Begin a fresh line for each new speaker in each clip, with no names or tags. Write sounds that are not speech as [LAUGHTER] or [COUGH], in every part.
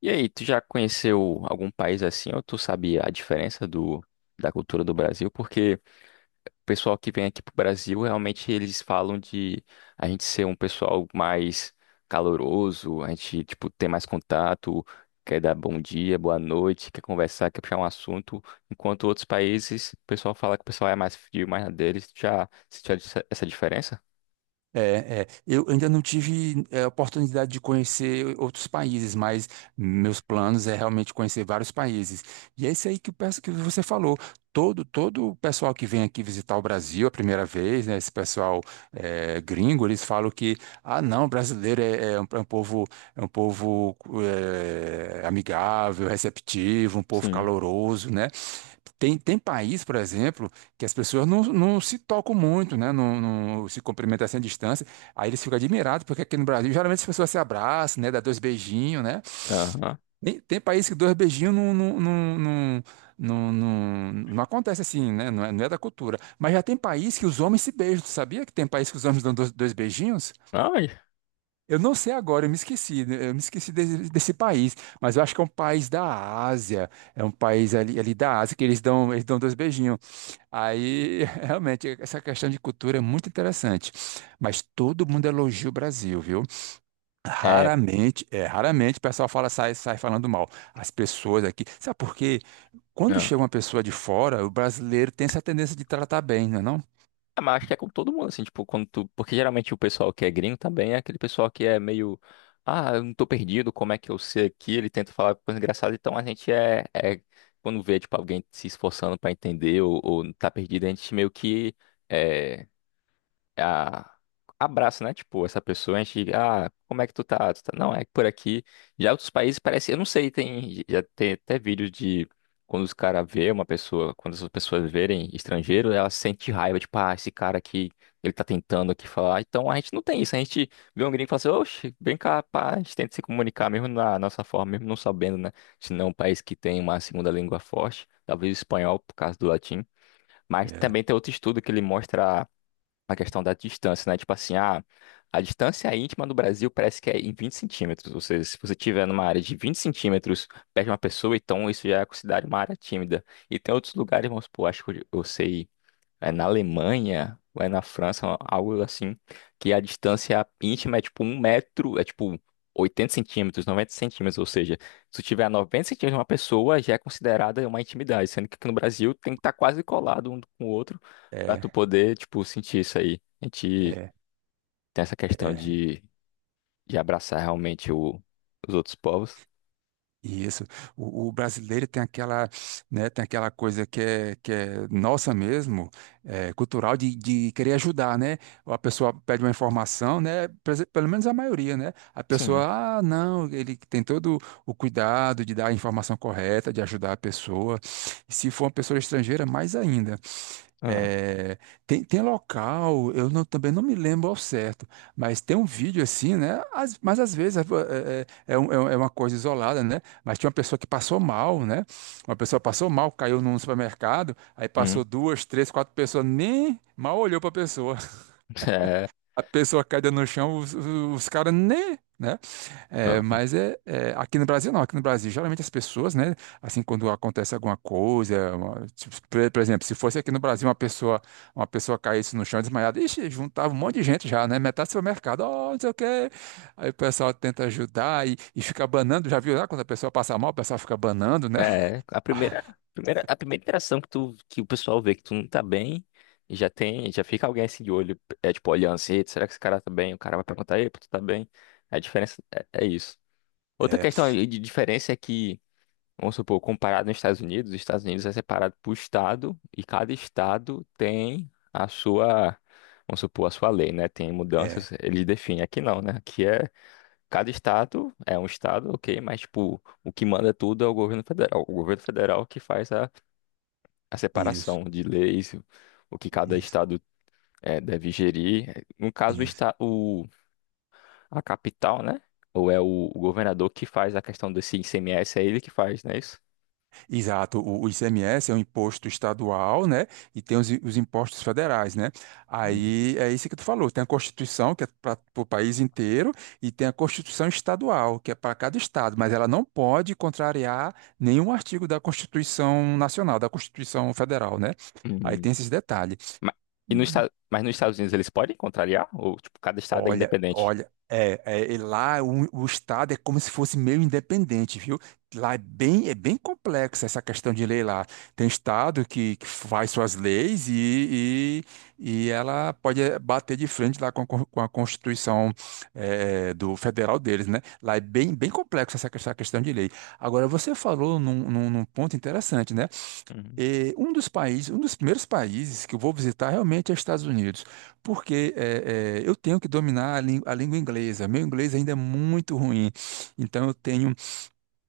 E aí, tu já conheceu algum país assim, ou tu sabe a diferença da cultura do Brasil? Porque o pessoal que vem aqui pro Brasil, realmente eles falam de a gente ser um pessoal mais caloroso, a gente, tipo, ter mais contato, quer dar bom dia, boa noite, quer conversar, quer puxar um assunto, enquanto outros países, o pessoal fala que o pessoal é mais frio, mais na deles. Tu já sentiu essa diferença?
É. Eu ainda não tive oportunidade de conhecer outros países, mas meus planos é realmente conhecer vários países. E é isso aí que você falou. Todo o pessoal que vem aqui visitar o Brasil a primeira vez, né, esse pessoal gringo, eles falam que, ah, não, brasileiro é um povo amigável, receptivo, um povo
Sim.
caloroso, né? Tem país, por exemplo, que as pessoas não se tocam muito, né? Não se cumprimentam assim à distância. Aí eles ficam admirados, porque aqui no Brasil, geralmente as pessoas se abraçam, né? Dá dois beijinhos, né?
Aham.
Tem país que dois beijinhos não acontece assim, né? Não é da cultura. Mas já tem país que os homens se beijam. Tu sabia que tem país que os homens dão dois beijinhos?
Ai,
Eu não sei agora, eu me esqueci, né? Eu me esqueci desse país, mas eu acho que é um país da Ásia, é um país ali da Ásia que eles dão dois beijinhos. Aí, [LAUGHS] realmente, essa questão de cultura é muito interessante. Mas todo mundo elogia o Brasil, viu?
é.
Raramente o pessoal fala, sai falando mal. As pessoas aqui. Sabe por quê? Quando chega uma pessoa de fora, o brasileiro tem essa tendência de tratar bem, não é não?
É, mas acho que é com todo mundo, assim, tipo, porque geralmente o pessoal que é gringo também é aquele pessoal que é meio. Ah, eu não tô perdido, como é que eu sei aqui? Ele tenta falar coisa engraçada, então a gente é... é... quando vê, tipo, alguém se esforçando pra entender ou tá perdido, a gente meio que é, a- abraça, né? Tipo, essa pessoa, a gente, ah, como é que tu tá? Tu tá? Não, é por aqui. Já outros países parece, eu não sei, já tem até vídeos de quando os caras vê uma pessoa, quando as pessoas verem estrangeiro, ela sente raiva, tipo, ah, esse cara aqui, ele tá tentando aqui falar. Então a gente não tem isso, a gente vê um gringo e fala assim, oxe, vem cá, pá, a gente tenta se comunicar mesmo na nossa forma, mesmo não sabendo, né? Se não é um país que tem uma segunda língua forte, talvez o espanhol por causa do latim. Mas
É,
também tem outro estudo que ele mostra a questão da distância, né? Tipo assim, ah, a distância íntima no Brasil parece que é em 20 centímetros. Ou seja, se você estiver numa área de 20 centímetros perto de uma pessoa, então isso já é considerado uma área tímida. E tem outros lugares, vamos supor, acho que eu sei é na Alemanha ou é na França, algo assim, que a distância íntima é tipo um metro, é tipo 80 centímetros, 90 centímetros, ou seja, se tu tiver a 90 centímetros de uma pessoa, já é considerada uma intimidade, sendo que aqui no Brasil tem que estar quase colado um com o outro pra tu
é,
poder, tipo, sentir isso aí. A gente
é.
tem essa questão
É.
de abraçar realmente os outros povos.
Isso. O brasileiro tem aquela, né, tem aquela coisa que que é nossa mesmo, é, cultural, de querer ajudar, né? A pessoa pede uma informação, né? Pelo menos a maioria, né? A
Sim.
pessoa, ah, não, ele tem todo o cuidado de dar a informação correta, de ajudar a pessoa. Se for uma pessoa estrangeira, mais ainda.
Ah.
É, tem local, eu não- também não me lembro ao certo, mas tem um vídeo assim, né? Mas às vezes é- é é uma coisa isolada, né? Mas tinha uma pessoa que passou mal, né? Uma pessoa passou mal, caiu num supermercado, aí
Hum.
passou duas, três, quatro pessoas, nem mal olhou para a pessoa,
[LAUGHS]
a pessoa caída no chão, os caras nem, né?
É. Hum.
Aqui no Brasil não, aqui no Brasil geralmente as pessoas, né? Assim quando acontece alguma coisa, tipo, por exemplo, se fosse aqui no Brasil uma pessoa caísse no chão desmaiada, ixi, juntava um monte de gente já, né? Metade do supermercado, ó, não sei o quê. Aí o pessoal tenta ajudar e fica banando, já viu lá quando a pessoa passa mal, o pessoal fica banando, né?
É, a primeira, a
[LAUGHS]
primeira, a primeira interação que o pessoal vê que tu não tá bem, e já tem, já fica alguém assim de olho, é tipo olhando assim: "Eita, será que esse cara tá bem?" O cara vai perguntar: "Epa, tu tá bem?" A diferença é isso. Outra
É,
questão aí de diferença é que, vamos supor, comparado nos Estados Unidos, os Estados Unidos é separado por estado, e cada estado tem a sua, vamos supor, a sua lei, né? Tem
é,
mudanças, eles definem. Aqui não, né? Aqui é Cada estado é um estado, ok, mas tipo, o que manda tudo é o governo federal. O governo federal que faz a
isso,
separação de leis, o que cada
isso,
estado deve gerir. No caso,
isso.
a capital, né? Ou é o governador que faz a questão desse ICMS, é ele que faz, não é isso?
Exato, o ICMS é um imposto estadual, né? E tem os impostos federais, né?
Uhum.
Aí é isso que tu falou: tem a Constituição, que é para o país inteiro, e tem a Constituição estadual, que é para cada estado, mas ela não pode contrariar nenhum artigo da Constituição Nacional, da Constituição Federal, né? Aí
Uhum.
tem esses detalhes.
Ma- e no estado, mas nos Estados Unidos eles podem contrariar? Ou tipo, cada estado é independente?
E lá o Estado é como se fosse meio independente, viu? É bem complexa essa questão de lei lá. Tem Estado que faz suas leis e ela pode bater de frente lá com, com a Constituição do federal deles, né? Bem complexa essa questão de lei. Agora, você falou num, num ponto interessante, né?
Uhum,
E um dos países, um dos primeiros países que eu vou visitar realmente é os Estados Unidos, porque eu tenho que dominar a língua inglesa. Meu inglês ainda é muito ruim, então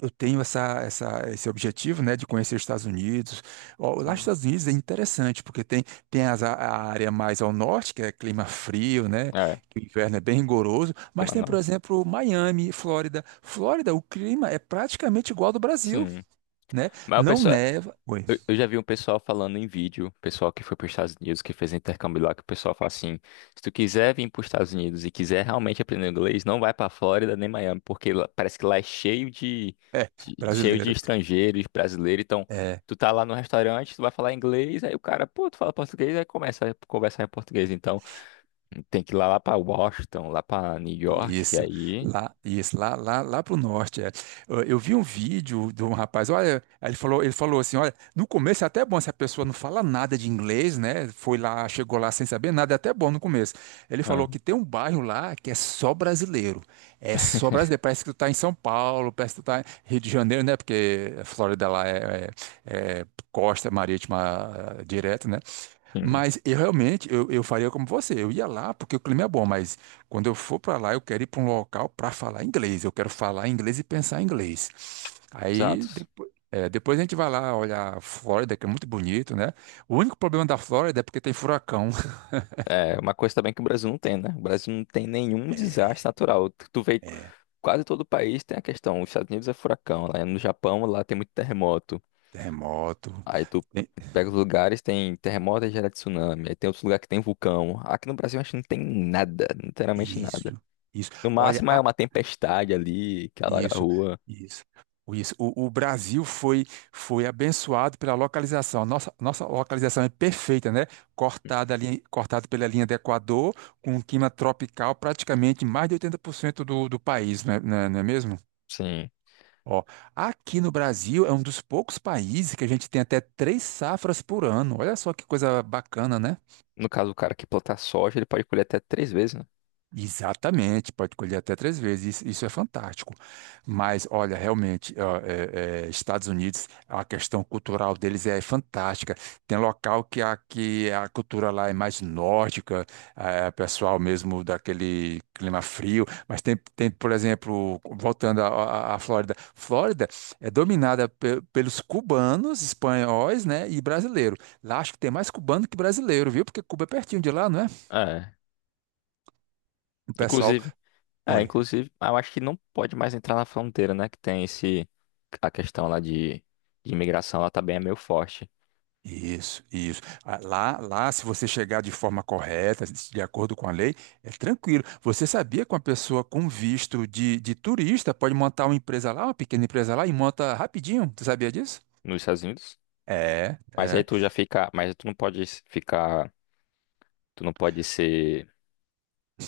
eu tenho esse objetivo, né, de conhecer os Estados Unidos. Ó, lá nos
sim.
Estados Unidos é interessante, porque tem, tem as a área mais ao norte, que é clima frio, né?
É,
Que o inverno é bem rigoroso, mas
clima
tem, por
norte.
exemplo, Miami, Flórida. Flórida, o clima é praticamente igual ao do Brasil,
Sim.
né?
Mas o
Não
pessoal,
neva. Oi.
eu já vi um pessoal falando em vídeo, pessoal que foi para os Estados Unidos, que fez intercâmbio lá, que o pessoal fala assim: se tu quiser vir para os Estados Unidos e quiser realmente aprender inglês, não vai para Flórida nem Miami, porque parece que lá é cheio
É,
cheio de
brasileiro.
estrangeiros, brasileiros. Então,
É,
tu tá lá no restaurante, tu vai falar inglês, aí o cara, pô, tu fala português, aí começa a conversar em português. Então, tem que ir lá para Washington, lá para New York, que
isso.
aí.
Lá pro norte, é. Eu vi um vídeo de um rapaz, olha, aí ele falou assim, olha, no começo é até bom se a pessoa não fala nada de inglês, né? Foi lá, chegou lá sem saber nada, é até bom no começo. Ele
Ah,
falou que tem um bairro lá que é só brasileiro. É só brasileiro. Parece que tu tá em São Paulo, parece que tu tá em Rio de Janeiro, né? Porque a Flórida lá é costa marítima ah, direto, né?
sim,
Mas eu realmente, eu faria como você. Eu ia lá porque o clima é bom, mas quando eu for para lá, eu quero ir para um local para falar inglês. Eu quero falar inglês e pensar inglês. Aí
exato.
depois, é, depois a gente vai lá olhar a Flórida, que é muito bonito, né? O único problema da Flórida é porque tem furacão. [LAUGHS]
É, uma coisa também que o Brasil não tem, né? O Brasil não tem nenhum desastre natural. Tu vê,
É,
quase todo o país tem a questão. Os Estados Unidos é furacão, lá no Japão, lá tem muito terremoto.
terremoto.
Aí tu
tem-
pega os lugares, tem terremoto e gera tsunami. Aí tem outros lugares que tem vulcão. Aqui no Brasil a gente não tem nada, literalmente nada.
Isso, isso.
No
Olha,
máximo é uma tempestade ali que alaga a
Isso,
rua.
isso, isso. O Brasil foi foi abençoado pela localização. A nossa, nossa localização é perfeita, né? Cortada ali, cortado pela linha do Equador, com um clima tropical, praticamente mais de 80% do país, não é mesmo?
Sim.
Ó, aqui no Brasil é um dos poucos países que a gente tem até três safras por ano. Olha só que coisa bacana, né?
No caso, o cara que plantar soja, ele pode colher até três vezes, né?
Exatamente, pode colher até três vezes, isso é fantástico. Mas, olha, realmente, ó, é, é, Estados Unidos, a questão cultural deles é fantástica. Tem local que a cultura lá é mais nórdica, é pessoal mesmo daquele clima frio, mas tem, tem por exemplo, voltando à Flórida, Flórida é dominada pelos cubanos, espanhóis, né, e brasileiro. Lá acho que tem mais cubano que brasileiro, viu? Porque Cuba é pertinho de lá, não é?
É.
O pessoal.
Inclusive, É,
Oi.
inclusive, eu acho que não pode mais entrar na fronteira, né? Que tem esse. A questão lá de imigração, ela também é meio forte
Isso, isso. Ah, lá, se você chegar de forma correta, de acordo com a lei, é tranquilo. Você sabia que uma pessoa com visto de turista pode montar uma empresa lá, uma pequena empresa lá, e monta rapidinho? Você sabia disso?
nos Estados Unidos.
É,
Mas aí
é.
tu já fica. Mas tu não pode ficar. Tu não pode ser.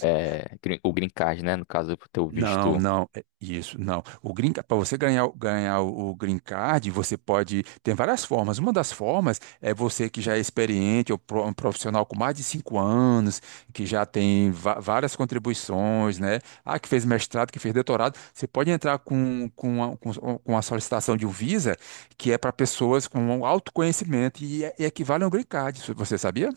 O green card, né? No caso do teu
Não,
visto.
não, é isso, não. O green, para você ganhar, ganhar o green card, você pode. Tem várias formas. Uma das formas é você que já é experiente, um profissional com mais de 5 anos, que já tem várias contribuições, né? Ah, que fez mestrado, que fez doutorado. Você pode entrar com a solicitação de um Visa, que é para pessoas com um alto conhecimento e equivale a um green card. Isso, você sabia?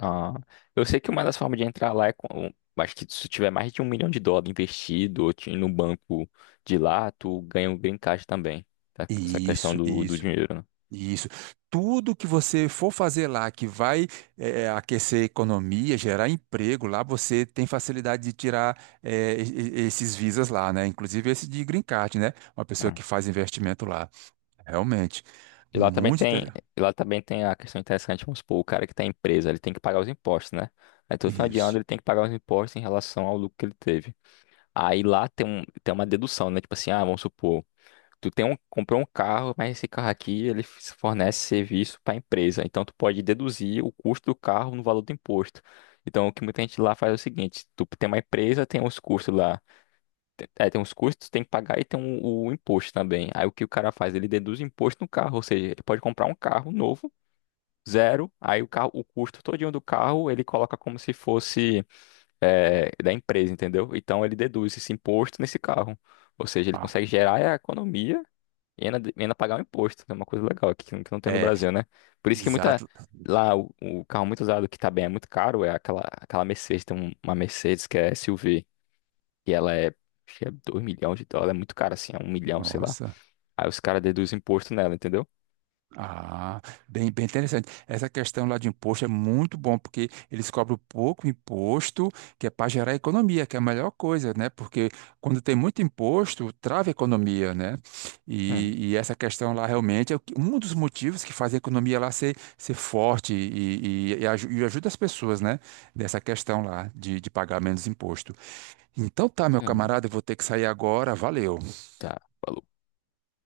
Ah, eu sei que uma das formas de entrar lá é com. Acho que se tu tiver mais de 1 milhão de dólares investido ou no banco de lá, tu ganha o green card também. Tá? Essa questão
Isso,
do
isso.
dinheiro, né?
Isso. Tudo que você for fazer lá que vai aquecer a economia, gerar emprego lá, você tem facilidade de tirar esses visas lá, né? Inclusive esse de green card, né? Uma pessoa
Ah.
que faz investimento lá. Realmente.
E lá também
Muito
tem,
interessante.
e lá também tem a questão interessante, vamos supor, o cara que tem a empresa, ele tem que pagar os impostos, né? Aí todo final de ano
Isso.
ele tem que pagar os impostos em relação ao lucro que ele teve. Aí lá tem uma dedução, né? Tipo assim, ah, vamos supor, comprou um carro, mas esse carro aqui ele fornece serviço para a empresa. Então tu pode deduzir o custo do carro no valor do imposto. Então o que muita gente lá faz é o seguinte, tu tem uma empresa, tem os custos lá tem uns custos, tem que pagar e tem o imposto também. Aí o que o cara faz? Ele deduz imposto no carro, ou seja, ele pode comprar um carro novo, zero, aí o carro, o custo todinho do carro ele coloca como se fosse, da empresa, entendeu? Então ele deduz esse imposto nesse carro. Ou seja, ele
Ah,
consegue gerar a economia e ainda pagar o imposto. É uma coisa legal aqui que não tem no
é,
Brasil, né? Por isso que muita.
exato.
Lá o carro muito usado que tá bem é muito caro, é aquela Mercedes, tem uma Mercedes que é SUV, que ela é, acho que é 2 milhões de dólares, é muito cara assim, é 1 milhão, sei lá.
Nossa.
Aí os caras deduzem imposto nela, entendeu?
Ah, bem, bem interessante. Essa questão lá de imposto é muito bom, porque eles cobram pouco imposto, que é para gerar economia, que é a melhor coisa, né? Porque quando tem muito imposto, trava a economia, né?
Hum,
E essa questão lá realmente é um dos motivos que faz a economia lá ser forte e ajuda as pessoas, né? Dessa questão lá de pagar menos imposto. Então tá, meu
hum,
camarada, eu vou ter que sair agora. Valeu.
tá.